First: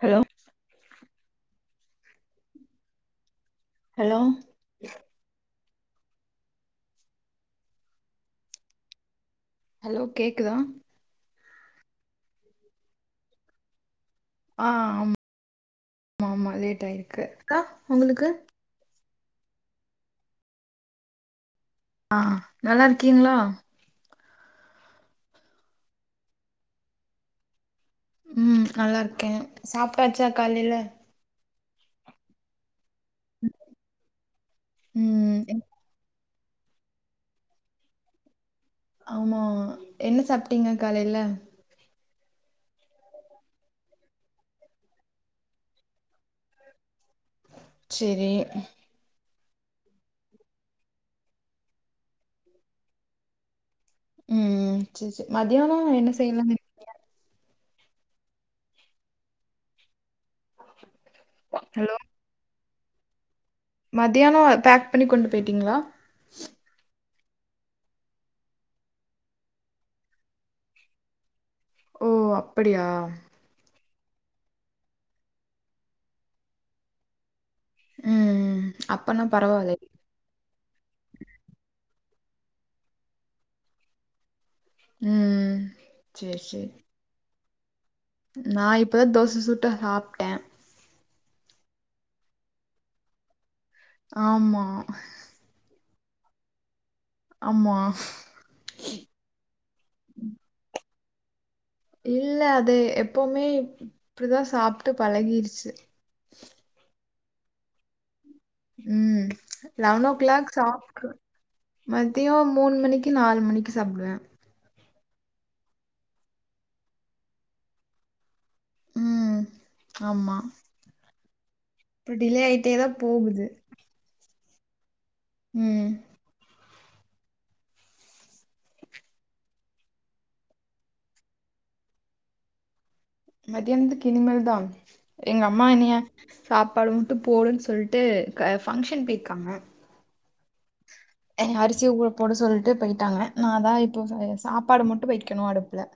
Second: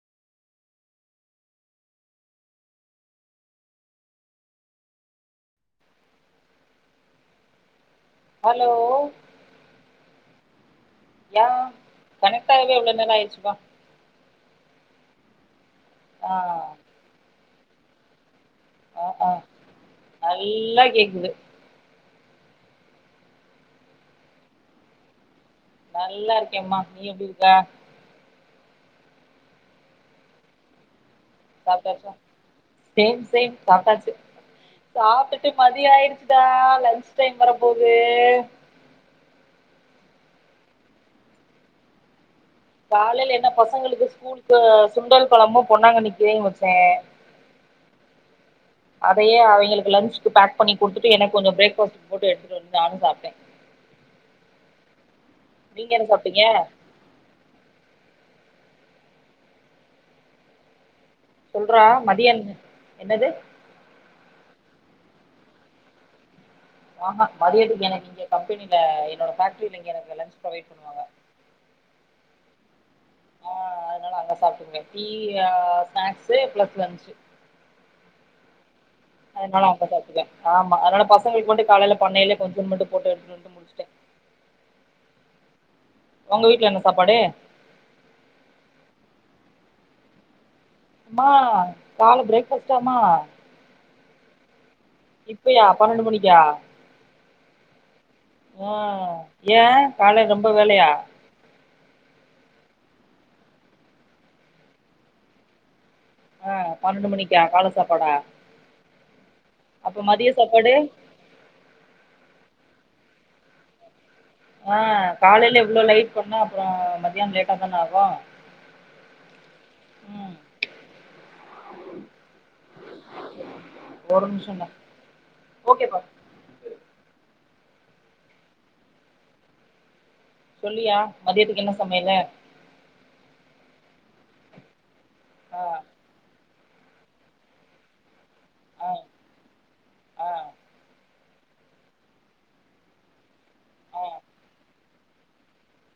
Hello hello hello hello கேக்குதா யா கனெக்டாகவே இவ்ளோ நேரோ ஆய்ர்ச்சுப்பா ஆ ஆ ஆமா ஆ ஆமா லேட் ஆயிருக்கு உங்களுக்கு ஆ ஆ நல்லா கேக்குது ஆ நல்லாருக்கீங்ளா நல்லா இருக்கேம்மா நீ எப்டி இருக்க ம் நல்லார்க்கே சாப்ட்டாச்சா காலேல சாப்டாச்சா சேம் சேம் சாப்டாச்சு ம் சாப்டுட்டு என்- மதியோ ஆய்றுச் சா லன்ச் டைம் வர போது ஆமா என்ன சாப்ட்டீங்க காலேல காலேல என்ன பசங்களுக்கு ஸ்கூலுக்கு சுண்டல் கொழம்பு பொன்னாங்கன்னி கீரையு வச்சே செர்ரி அதயே அவய்களுக்கு லஞ்சுக்கு பேக் பண்ணி குடுத்துட்டு எனக்கு கொஞ்சோ பிரேக்ஃபாஸ்ட்க்கு போட்டு எடுத்துட்டு வன்ட்டு நானு சாப்ட்டே ம் ம் செர் செர் மதியானோ நீங்க என்ன சாப்ட்டீங்க செய்யலானு இருக்கீங்க சொல்றா மதியோ என்ன என்னது மதியானோ பேக் பண்ணி கொண்டு போய்ட்டீங்ளா அஹா மதியத்துக்கு எனக்கு இங்க கம்பெனில என்னோட ஃபேக்ட்ரில இங்க எனக்கு லஞ்ச் ப்ரொவைட் பண்ணுவாங்க ஓ அப்படியா அ அதுனால அங்க சாப்ட்டுக்குவே டீயி அ ஸ்நாக்ஸு பிளஸ் லன்ச்சு ம் ம் அப்பன்னா அதனால பரவால்லே அங்க சாப்ட்டுக்குவே ஆமா அதுனால பசங்களுக்கு மட்டு காலேல பண்ணேல கொஞ்சம் மட்டும் போட்டு எடுத்துட்டுவன்டு முடுஸ்டே ம் சேரி ஒங்க சேரி வீட்ல என்ன சாப்பாடு நா இப்பதா தோச சுட்டு சாப்டே ம்மா கால ப்ரேக்ஃபாஸ்டாமா ஆமா இப்பையா பன்னண்டு மணிக்கா ஆமா ஆ ஏ காலை ரொம்ப வேலயா இல்ல அது எப்போமே இப்டிதா சாப்ட்டு பழகிர்ச்சு ஆ பன்னண்டு மணிக்கா கால சாப்பாடா ம் அப்ப லவன் ஓ மதிய க்ளாக் சாப்பாடு சாப்கு மதியோ மூணு மணிக்கு நாலு மணிக்கு சாப்டுவே ஆ காலேல இவ்ளோ லேட் பண்ணா அப்பறோ மதியானோ லேட்டா தான ஆகு ம் ம் ஆமா இப் டிலே ஆய்ட்டேதா போகுது என்ன ம் சொல்லுயா மதியத்துக்கு என்ன சமயலு மதியான்திக் கினிமேல்தா எங்க ஆ அம்மா என்னய சாப்பாடு மட்டு போடுன் சொல்ட்டு க ஆ ஃபங்க்ஷன் பேயிர்க்காங்க ஆ எனய அரிசி ஊர போட சொல்ட்டு போய்ட்டாங்க நாதா இப்போ ஆ சமைக்க சாப்பாடு மட் டு வெய்க்கனு அடுப்புல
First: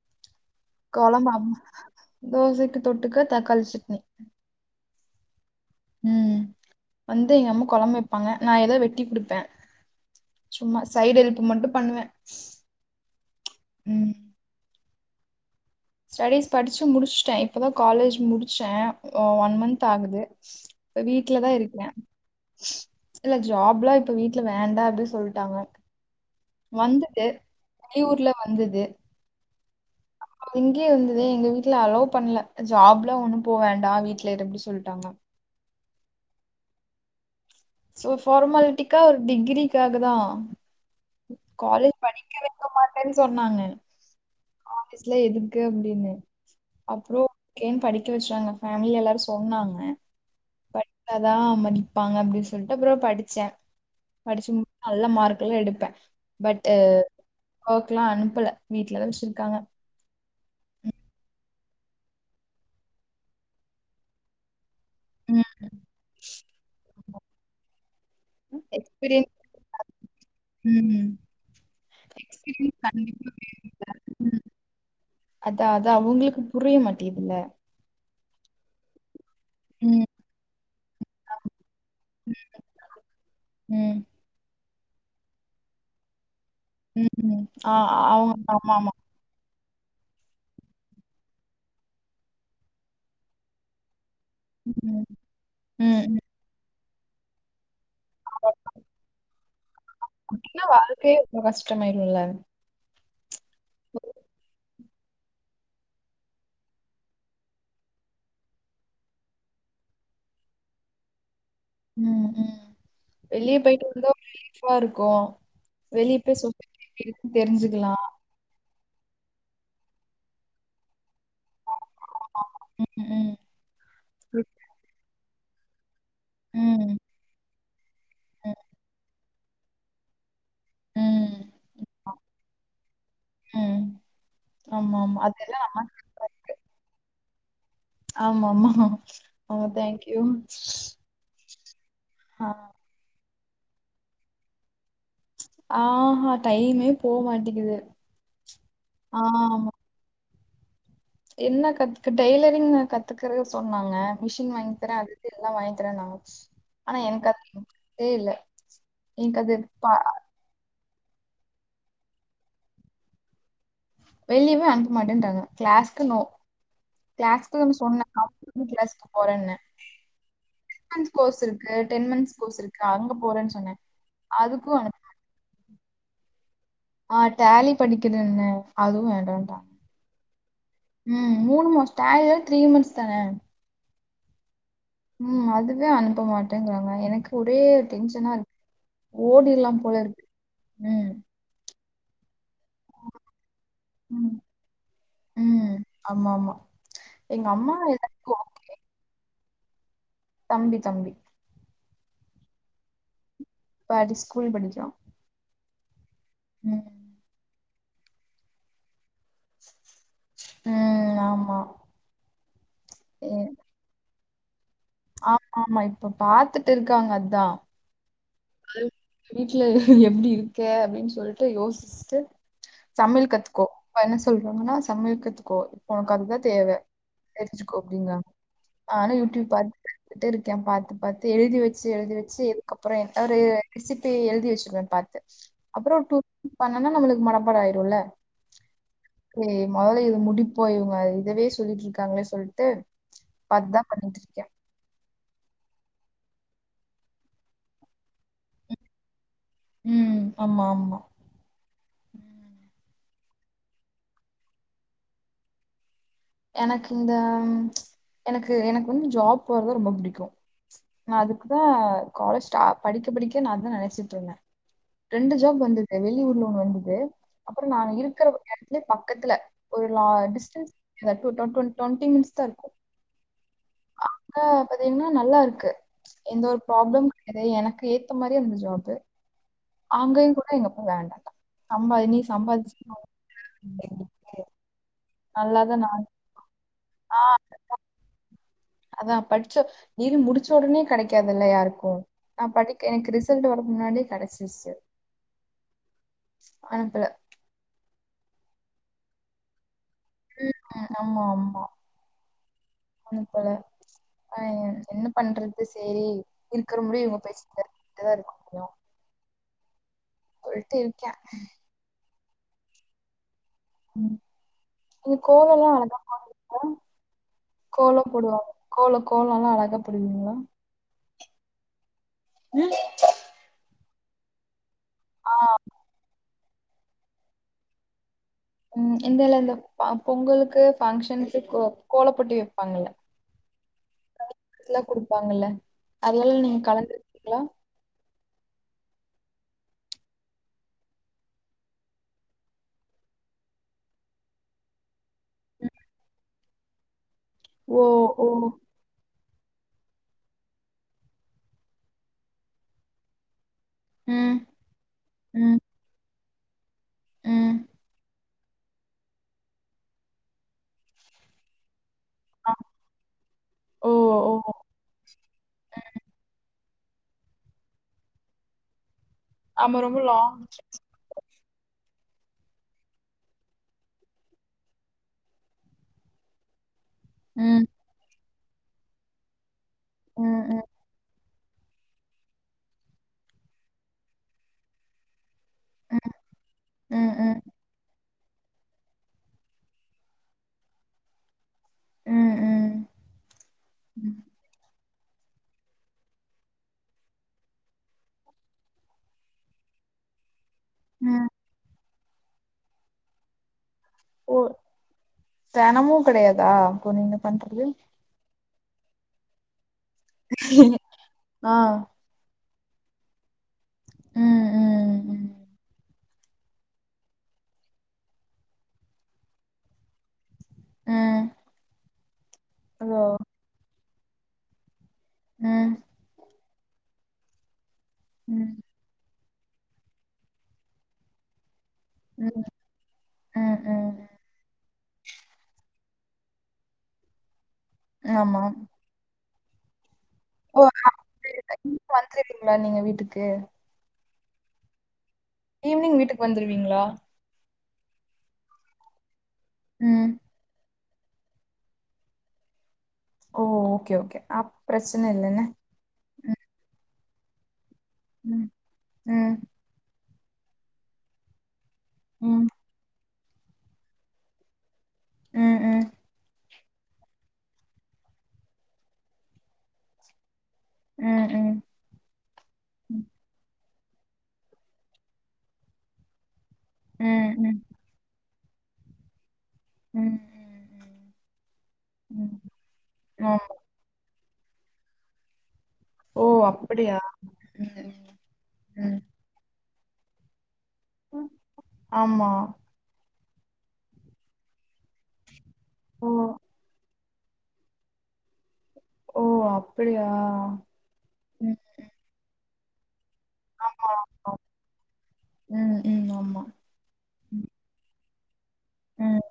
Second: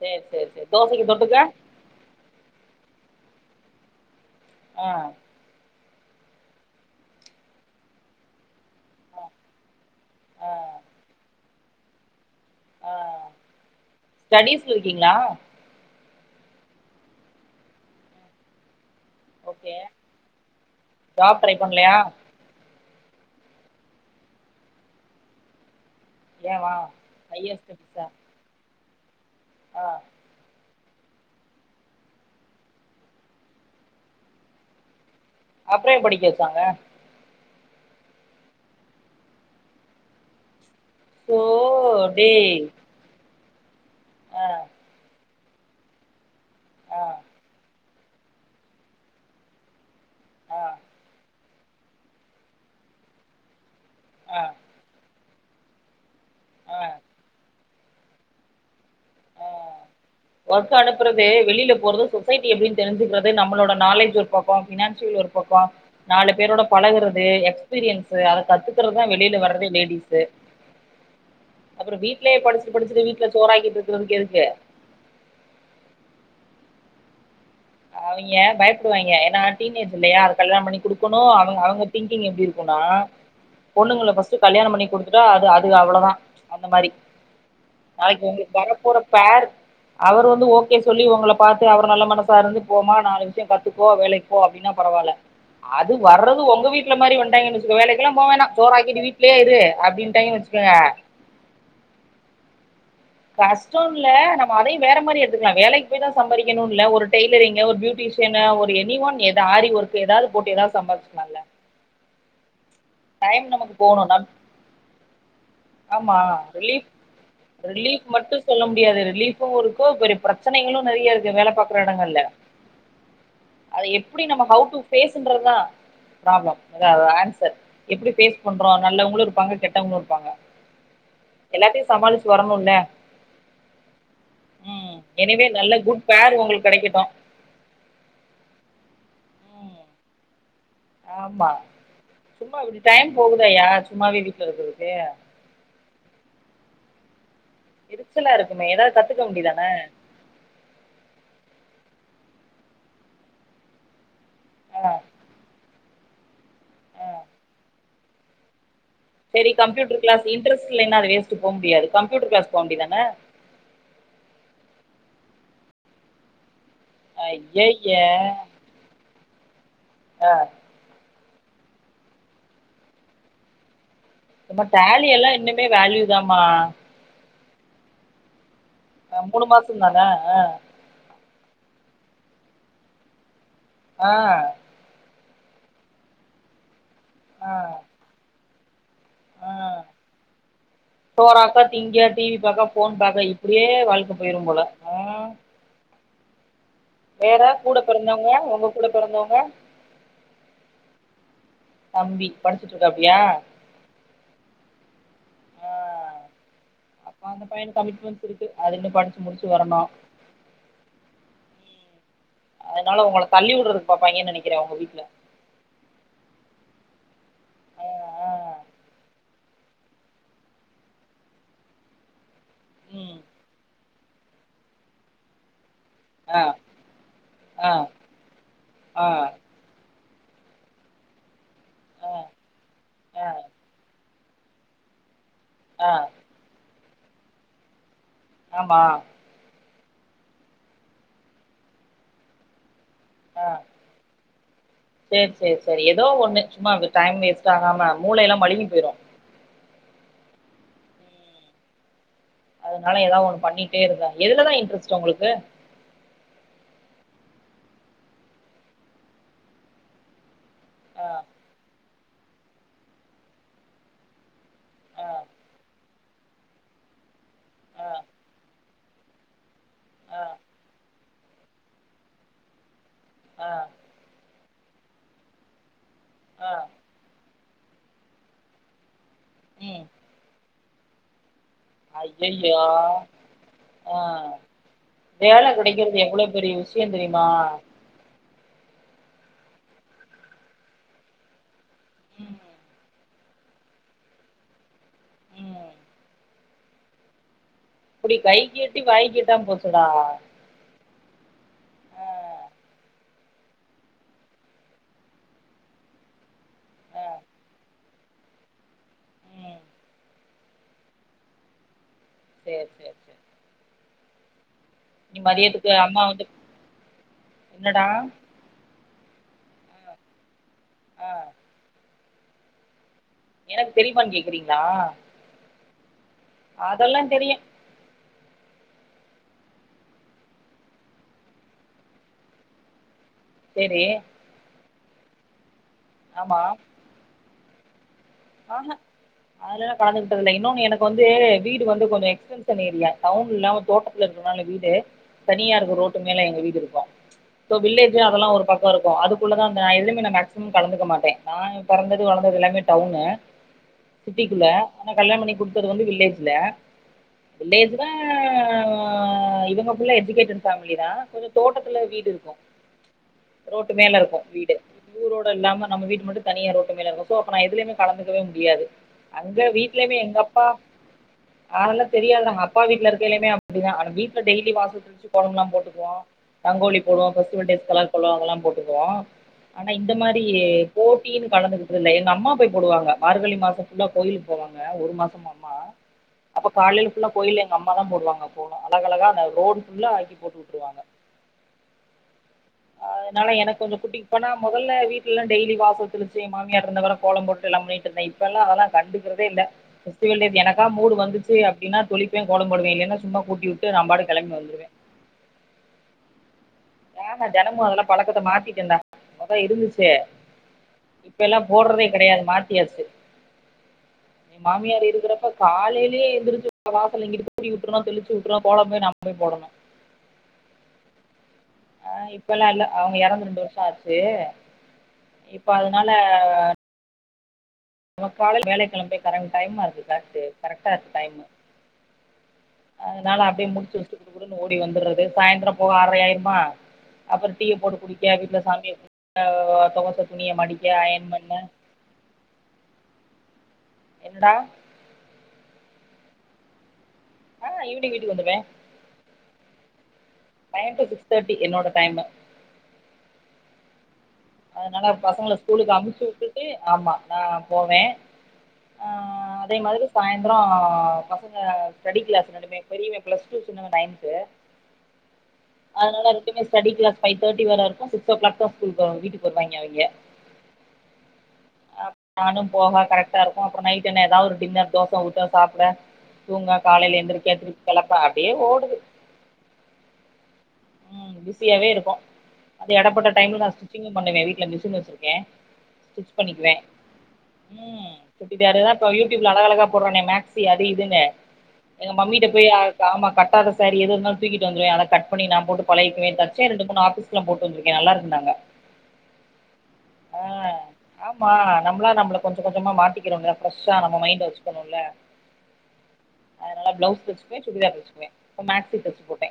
சரி சரி சரி தோசைக்கு கொலம்பு தொட்டுக்க அம்ம தோசைக் கு தொட்டுக்க தக்காளி சட்னி ஆ ம் வந்து எங்க அம்மா கொலம்பு வெப்பாங்க நா ஏதோ வெட்டி ஆ குடுப்பே ஆ சும்மா சைடு எல்ப் மட்டு பண்ணுவே ஆ ஸ்டடிஸ்ல இருக்கீங்ளா ஸ்டடிஸ் படிச்சி முடிச்ட்டே இப்ப தா காலேஜ் முடிச்சே ஒ‌ ஒன் ஓகே மந்த் ஆகுது இப்ப ஜாப் வீட்லதா ட்ரை இருக்கே பண்ணலையா இல்ல ஜாப்ல்லா இப்ப வீட்ல்ல வேண்டா அப்டி சொல்ட்டாங்க ஏம்மா வந்தது ஹையர் ஸ்டடீஸா வெளியூர்ல வந்தது ஆ அது இங்கியு வந்ததே எங்க வீட்ல அலோ பண்ல ஜாப்ல்லா ஒண்ணு போ வேண்டா வீட்ல இரு அப்டி சொல்ட்டாங்க அப்றோ ஏ படிக்க வெச்சாங்க சோ ஃபார்மால்ட்டிக்கா ஒரு டிக்கிரிக்காக தா ஸோ காலேஜ் படிக்க டேய் வெக்க மாட்டேன் சொன்னாங்க ஆ காலேஜ்ல எதுக் கு அப்டின்னு ஆ அப்றோ ஏன் படிக்க வெச்சாங்க ஃபேமிலி எல்லாரு சொன்னாங்க ஆ படிச்சாதா மதிப்பாங்க அப்டி சொல்ட்டு அப்றோ படிச்சே ஆ படிச்சி மூ நல்ல மார்க்கெல்லா எடுப்பே பட்டூ ஆ ஓக்கலா அனுப்புல வீட்லதா வெச்சிருக்காங்க ஆ ஒர்க் அனுப்புறது வெளியில போறது சொசைட்டி எப்பிடின் தெரி்ஞ்சுக்றது நம்மளோட நாலேஜ் ஒரு பக்கோ ஃபினான்ஸ் சீல் ஒரு பக்கோ நாலு பேரோட பழகுறது எக்ஸ்பீரியன்ஸ் து அத கத்துக்கறதா எக்ஸ்பீரியன்ஸ் வெளியில வர்றதே லேடிஸு ம் அப்புறோ வீட்லே படிச்சுட்டு படிச்சுட்டு வீட்ல சோறாக்கிட்டு இருக்கிறதுக்கு எதுக்கு அதா அதா அவுங்களுக்கு புரிய மாட்டேகிதில்ல அவிங்க பயப்படுவாய்ங்க எ நா டீனேஜ் ம் இல்லையா அத கல்யாண பண்ணி குடுக்கனு அவுங்க அவுங்க திங்கிங் எப்டி இருக்குனா ம் பொண்ணுங்கள ஃபஸ்ட் கல்யாண பண்ணி குடுத்துட்டா அது அது அவ்ளோதா அந்த மாரி ம் ம் ஆ நாளைக் அவங்க உங்களுக் ஆமா ஆமா வரப்போற பேர் அவரு வந்து ஓகே சொல்லி ஒங்கள பாத்து அவரு நல்ல மனசா இருந்து போமா நாலு விஷியோ கத்துக்கோ வேலைக் போ அப்டினா ம் பரவால்ல அது ம் ம். வர்றது ஒங்க வீட்ல மாரி வன்ட்டாய்ங்கன் வேலைக்கெல்லா போ வேணா சோறக்கிட்டு வீட்லயே இரு அப்டின்டாய்ங்க அப்படின்னா வச்சுகுங்க வாழ்க்கையே ரொம்ப கஷ்டமாயிரும்ல கஷ்டோன்ல்ல நம்ம அதையு வேற மாரி எடுத்துக்லா வேலைக்கு போய் தா சம்பாரிக்கனு இல்ல ஒரு டெய்லரிங்கு ஒரு பியூட்டிஷியனு ஒரு எனி ஒன் எதா ஆரி வொர்க்கு ஏதாவது போட்டு ஏதாவது சம்பாதிச்க்லா இல்ல ம் ம் வெளிய நமக்கு பேயிட்டு போகணும் வந்து நம் ரிலீப்பா இருக்கு ஆமா வெளிய ரிலீஃப் போய் தெரிஞ்சுக் ரிலீஃப் மட்டு சொல்ல முடியாது ரிலீஃபு இருக்கு பெரிய பிரச்சனைகளு நெறையருக் வேல பாக்கர எடங்கள்ள ம், அத எப்டி ம். நம்ம ஹவ் டூ பேஸ்ன்றதுதா ப்ராப்ளம் ம், அதா அது ஒரு ஆன்சர் எப்டி பேஸ் ம், பண்றோ நல்லவங்களு இருப்பாங்க கெட்டவங்களு இருப்பாங்க ம். எல்லாத்தையு சமாளிச்சி வரணுல்ல ம். ம் ஆமாமா. எனிவே அதெல்லாம் நல்ல நம்ம குட் கைல பேர் இருக்கு. ஒங்களுக் கெடைக்கட்டு ஆமாமா ஆமா ம் தேங்க்யூ ஆமா சும்மா இப்டி டைம் போகுதேயா சும்மாவே வீட்ல இருக்குறதுக்கு ஆஹா டைமே போ மாட்டேக்கிது எரிச்சலா இருக்குமே ஏதாவது கத்துக்க ஆ வேண்டியதானே ஆமா என்ன கத்துக்க டெய்லரிங் கத்துக்றக்க சொன்னாங்க மிஷின் வாங்கி ஆ தறே அதுக்கு எல்லா வாங் தரனாங்க ஆனா ஆ எனக்கு [unintelligible] தே இல்ல எனக்கு சரி அது ப கம்ப்யூட்டர் கிளாஸ் இன்ட்ரெஸ்ட்லன அது வேஸ்ட் போ முடியாது கம்ப்யூட்டர் கிளாஸ் போ வேன்டியதானே வெளியுமே அனுப்ப மாட்டேன்டாங்க கிளாஸ்க்கு நோ கிளாஸ் கு ஐயய்ய சொன்னே [unintelligible] போறேன்ன ஆ கோர்ஸ் இருக்கு டென் மந்த்ஸ் கோர்ஸ் இருக்கு அங்க போறேன்னு சொன்ன நம்ம டேலி எல்லாம் இன்னுமே வேல்யூதாமா நா டேலி படிக்கரன்ன ஆ மூணு மாசம் தானே ஆ ம் மூணு மாச டேலி த்ரீ மந்த்ஸ் தானே ஆ ம் அதுவே அனுப்ப மாட்டேங்குிறாங்க எனக்கு ஆ ஒரே டென்ஷனா இருக்கு ஆ ஓடில்லாம் போல இருக்கு ம் சோறாக்க திங்க டிவி பாக்க போன் பாக்க இப்படியே வாழ்க்கை ம். போயிரும் போல ஆ ம். ஆமா ஆமா வேற எங்க அம்மா கூட பிறந்தவங்க எல்லாத்துக்கும் உங்க ஓகே. கூட பிறந்தவங்க தம்பி தம்பி தம்பி படிச்சிட்டு இருக்காப்பியா படி ஸ்கூல் படிக்கிறா ம் பைய கமிட்மெண்ட்ஸ் இருக்கு அதுன்னு படிச்சு முடிச்சு வரணும் ம் ஆமா அதனால உங்கள எ தள்ளி உட்ரதுக்கு பாப்பாகைன்னு நினைக்கிரே உங்க வீட் ஆமா ஆமா இப்ப பாத்துட்டு இருக்காங்க அதான் ஆ ஆ அ வீட்ல எப்படி இருக்க அப்படின்னு சொல்லிட்டு யோசிச்சுட்டு ம் சமையல் கத்துக்கோ அப்பா என்ன சொல்றாங்கன்னா சமையல் கத்துக்கோ உனக்க ஆ அதுதான் தேவ ஆ தெரிஞ்சுக்கோ அப்படிங்காங்க ஆ நானும் யூடியூப் பா வட்டு இருக்கேன் பாத்து பாத்து எழுதி வச்சு ஆ எழுதி வச்சு எதுக்கப்புறம் எந்த ஆ ஒரு ரே ப்பய் எழுதி வச்சிருவேன் பாத்து ஆ அப்புறம் டூ பண்ணனா நம்மளுக்கு மணப்பாட ஆயிருல்ல ஆமா முதல்ல இது முடிப்போ இவங்க இதவே சொல்லிட்டு இருக்காங்களே சொல்ட்டு ஆ பாத்துட்டுதான் பண்ணிட்டு இருக்கே சேரி சேரி சேரி ஏதோ ஒண்ணுச்சும்மா அது டைம் வேஸ்ட் ஆகாம மூளை எல்லாம் மழுங்கி போயிரும் ம் ஆமா ஆமா அதனால ஏதாவது ஒண்ணு பண்ணிட்டே இருந்தா எதுலதா இன்ட்ரெஸ்ட் உங்களுக்கு எனக்கு இந்த எனக்கு எனக்கு வந்து ஜாப் போறது ரொம்ப புடிக்கும் ஆ அதுக்குதான் காலேஜ் படிக்க படிக்க நான் அதான் நினைச்சிட்டு இருந்தே ஆ ரெண்டு ஜாப் வந்தது வெளியூர்ல ஒண்ணு வந்தது அப்புறம் ஆ நாங்க இருக்கிற இடத்துலயே பக்கத்துல ஒரு ல ஆ டிஸ்டன்ஸ் [unintelligible] டுவென்டி மினிடஸ் தான் இருக்கு ஆ ஆ பாத்தீங்கன்னா நல்லா இருக்கு எந்த ஆ ஒரு ப்ராப்ளம் அதே எனக்கு ஏத்த மாரி அந்த ஜாப் ம் அங்கயும் கூட எங்கப்பா வேண்டாம்ட்டாங்க சம்பாதி நீ ஐயையோ சம்பாதிச்சு ஆ [unintelligible] வேல நல்லாதான் கிடைக்கிறது நான் எவ்வளவு பெரிய விஷயம் தெரியுமா ஆஹ் அதான் படிச்ச டிகிரி முடிச்ச உடனே கிடைக்காதுல்ல யாருக்கும் நான் படிக்க எனக்கு ரிசல்ட் வர முன்னாடி கடைச்சிருச்சு ம் அனுப்புல இப்படி கைக்கு எட்டி வாய்கேட்டாம போச்சடா உம் ஆமா ஆமா அனுப்பல அஹ் என்ன பண்றது சரி இருக்கிற முடியும் ஆ இவங்க பேசிட் டுதா இருக்க முடியு ம் உல்டுடிருக்கே சேரி சேரி சேரி ம் நீ கோலம் மதியத்துக்கு எல்லாம் அழகா அம்மா வந்து போடுவீங்கல்ல என்னடா கோலம் போடுவாங்க கோலோ கோலோல்லாம் அழகா போடுவீங்களா ஆஹ் உம் எனக்கு தெரியுமான்னு கேக்கறீங்களா ஆஹ் அதெல்லாம் தெரியும் உம் இந்த இல்ல இந்த பொங்கலுக்கு ஃபாங்க்ஷனுக்கு கோலப்போட்டி வைப்பாங்கல்ல சேரி லா குடுப்பாங்கல்ல அதல்லாம் நீங்க கலந்துருக்கீங்களா ஆஹ அதலெல்லாம் கலந்துகிட்டதில இன்னொன்னு எனக்கு வந்து வீடு வந்து கொஞ்சம் எக்ஸ்டென்ஷன் ஏரியா டவுன் இல்லாம தோட்டத்துல இருக் கனால வீடு தனியா ம். இருக்கு ரோட்டு மேல எங்க வீடு இருக்கு இப்போ ஓ வில்லேஜ் ஓ அதெல்லாம் ஒரு பக்கம் இருக்கும் அது குள்ள தான் எதுவுமே நான் மேக்சிமம் கலந்துக்க மாட்டன் நான் பிறந்தது வளந்தது எல்லாமே டவுனு ம் சிட்டிக்குள்ள ஆனா கல்யாண பண்ணி ம் குடுத்தது வந்து வில்லேஜ்ல ம் வில்லேஜ் தான் இவங்ககுள்ள எஜிகேடட் ஃபேமிலி தான் கொஞ்சம் தோட்டத்துல வீடு இருக்கும் ஆ, ரோட்டு ஓ மேல இருக்கும் ஓ வீடு ஊர் ரோடு இல்லாம நம்ம வீட்டு மட்டும் தனியா ரோடு இருக்கும் சோ அப்போ நான் இதுலயுமே கலந்துக்கவே முடியாது அங்க ஆமா வீட்லயுமே ரொம்ப எங்க லாங் அப்பா ஆனல்த் தெரியாது நாங்க அப்பா வீட்டுல இருக்கைலயுமே அப்டிதா ஆனா வீட்டுல டெய்லி வாச தெளிச்சி கோலமெல்லா போட்டுக்குவோம் ரங்கோலிப் போடுவோம் பெஸ்டிவல் ம் டேஸ் கலர் கோலோ அதெல்லா போட்டுக்குவோ ஆனா இந்த மாதி ம் ம் போட்டினு கலந்துகட்டதில்ல எங்க அம்மா போய் போடுவாங்க மார்கழி மாசம் புல்லா கோயிலுக்கு போவங்க ஒரு மாசமா மா ம் அப்ப காலையில புல்ல ம் ம் கோயில்ல எங்க அம்மா தான் போடுவாங்க போனும் அழக அழகான ரோடுபுள்ள ஆக்கி போட்டு வுட்டுருவாங்க ம் அதனால எனக்கு கொஞ்சம் குட்டிக்கு ம் போனா முதல்ல வீட் டுல டெய்லி வாசல் தெளிச்சி மாமியார் இருந்தவரு கோலம் போட்டு எல்லாம் பண்ணிட்டு இருந்தேன் இப்பல்லா அதெல்லாம் கண்டுக்கறதே இல்ல பெஸ்டிவல் டேஸ் எனக் கா மூடு ம். வந்துச்சு அப்டின்னா தொளிப்பேன் கோலம்போடுவே இல்லன்னா சும்மா கூட்டி வி ட்டு நம்பாட்டு கிளம்பி ஓ வந்துருவேன் தெனமு கெடையாதா அப்போ நீங்க ஏன்மா பண்றது தினமும் அதெல்லாம் பழக்கத்த மாத்தி கியந்தான் மொத இருந்துச்சு இப்ப எல்லாம் ஆ போடுறதே கெடையாது மாத்தியாச்சு ஏன் ம் மாமியார் ம் ம் இருக்கிறப்ப காலையிலேயே எழ் தெளிச்சி வாசலை இங்கிட்டு கூட்டி விட்டுறோம் தெளிச்சு விட்டுறோம் கோலம் போய் நாம் போய் போடணும் உம் ஆஹ் இப்பல்லாம் இல்ல அவங்க இறந்து ரெண்டு வருஷம் ஆச்சு இப்ப ம் அதனால நமக் கால ம் வேலைக்கிழம்பவே கரன் டைமாகுது கரெட்டு கரெக்டா இருக்கு டைமு ம் அதனால அப்படியே ம் முடிச்சு ம் வெச்சுட்டு குடுகுடுன்னு ஓடி வந்துறது சாயந்திரம் போக ஆர்ரையாயிருமா அப்புறம் டீ போட்டு குடிக்க வீட்டுல ஆமா சாமிய தொவச்ச துணிய மடிக்க அயன் பண்ண மார் நீங்க வீட்டுக்கு என்னடா ஈவினிங் வீட்டுக்கு வந்துருவீங்களா ஆஹ் ஈவினிங் வீட்டுக்கு வந்துருவே ம் டென் டூ சிக்ஸ் தேர்ட்டி என்னோட டைமு ஓ ஓகே ஓகே அப் அதுனால பிரச்சன பசங்கள இல்லன்ன ஸ்கூலுக்கு அமுச்சு வுட்டுட்டு ஆமா நா போவே ம் ம் சாய்ந்தரோ பசங்க ஸ்டடி கிளாஸ் ம் ரெண்டுமே பெரியவே ப்ளஸ் டூ சின்னவே நையன்த்து ம் ம் அதுனால ரெண்டுமே ஸ்டடி க்ளாஸ் ஃபைவ் தர்டி வர இருக்கு சிக்ஸ் ஓ கிளாக் தா ஸ்கூல் போ வீட்டுக்கு வருவாய்ங்க அவய்ங்க ம் ம் நானும் போக ம் கரெக்டா இருக்கு அப்பறோ நைட் டின்னர் ஏதாவது ஒரு டின்னர் தோச ஊத்த சாப்ட தூங்க காலேல ம் எந்திரிக்க ம் [unintelligible] வெளக்க அப்டியே ஓடுது ம் ம் பிஸியாவே இருக்கு ம் அது எடப்பட்ட ம் டைம்ல நா ஆமா ஸ்டிச்சிங்கு பண்ணுவே வீட் ல மிசின் வச்சுருக்கே ஸ்டிச் ஓ பண்ணிக்குவே அப்படியா ம் [unintelligible] இப்ப ம் யூடூயூப்ல அழகழகா போட்றானே மேக்ஸி யா அது இதுன்னு ம் எங்க மம்மிட்ட ஆமா போய் ஆ ஆமா கட்டாத சாரி எது இருந்தாலு தூக்கிட்டு வந்துருவே அத கட் பண்ணி நாம போட்டு பழகிக்குவே ஓ தச்சே ரெண்டு மூணு ஆபீஸ்க்கலா போட்டு வந்துருக்கே நல்லா இருக்குன்டாங்க ஓ! அப்படியா? ஆ ஆமா ம். ம். நம்மளா நம்மள கொஞ்ச கொஞ்சமா மாத்தி கிரோல ஃப்ரஸ்ஸா ஆமா, நம்ம மைண்ட ஆமா. வச்சுக்கனுல ம், ம். ஆமா. அதுனால ப்ளவுஸ் தச்சுக்குவே ம். சுடிதார் தச்சுக்குவே இப்ப மேக்சி தச்சு ம், போட்டே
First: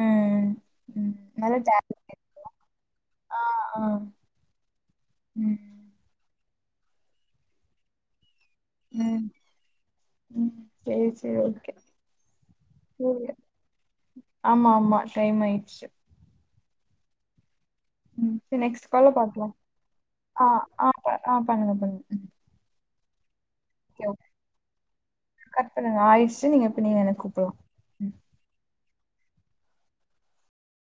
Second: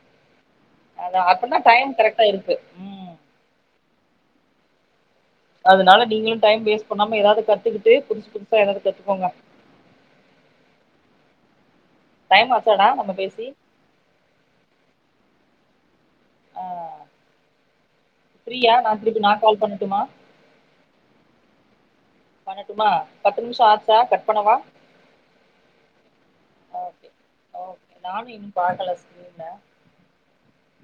ம். ம். அதா நல்ல அப்பதா டைம் டேலண்ட். கரெக்டா இருக்கு ம் ஆ, ஆ. ம். அதுனால நீங்களு டைம் வேஸ்ட் பண்ணாம ஏதாவது கத்துக்கிட்டு புதுஸ்புதுஸ் ம் ம் சேரி சேரி ஓகே டைம் ஆச்சாடா நம்ம [unintelligible] பேசி ஆமா ஆமா டைம் ஆய்ச்சு ஆ ம். சரி ஃப்ரீயா நா திருப்பி நா கால் பண்ணட்டுமா அ ப அ பண்ணுங்க பண்ணுங்க பண்ணட்டுமா பத்து நிமிஷொ ஆச்சா ஓகே, ஓகே. கட் பண்ணவா கட் பண்ணுங்க ஆய்றுச்சு நீங்க இப்ப நீங்க ஓகே எனக்கு கூப்பலாம் ஓகே ம் நானும் இன்னும் [unintelligible]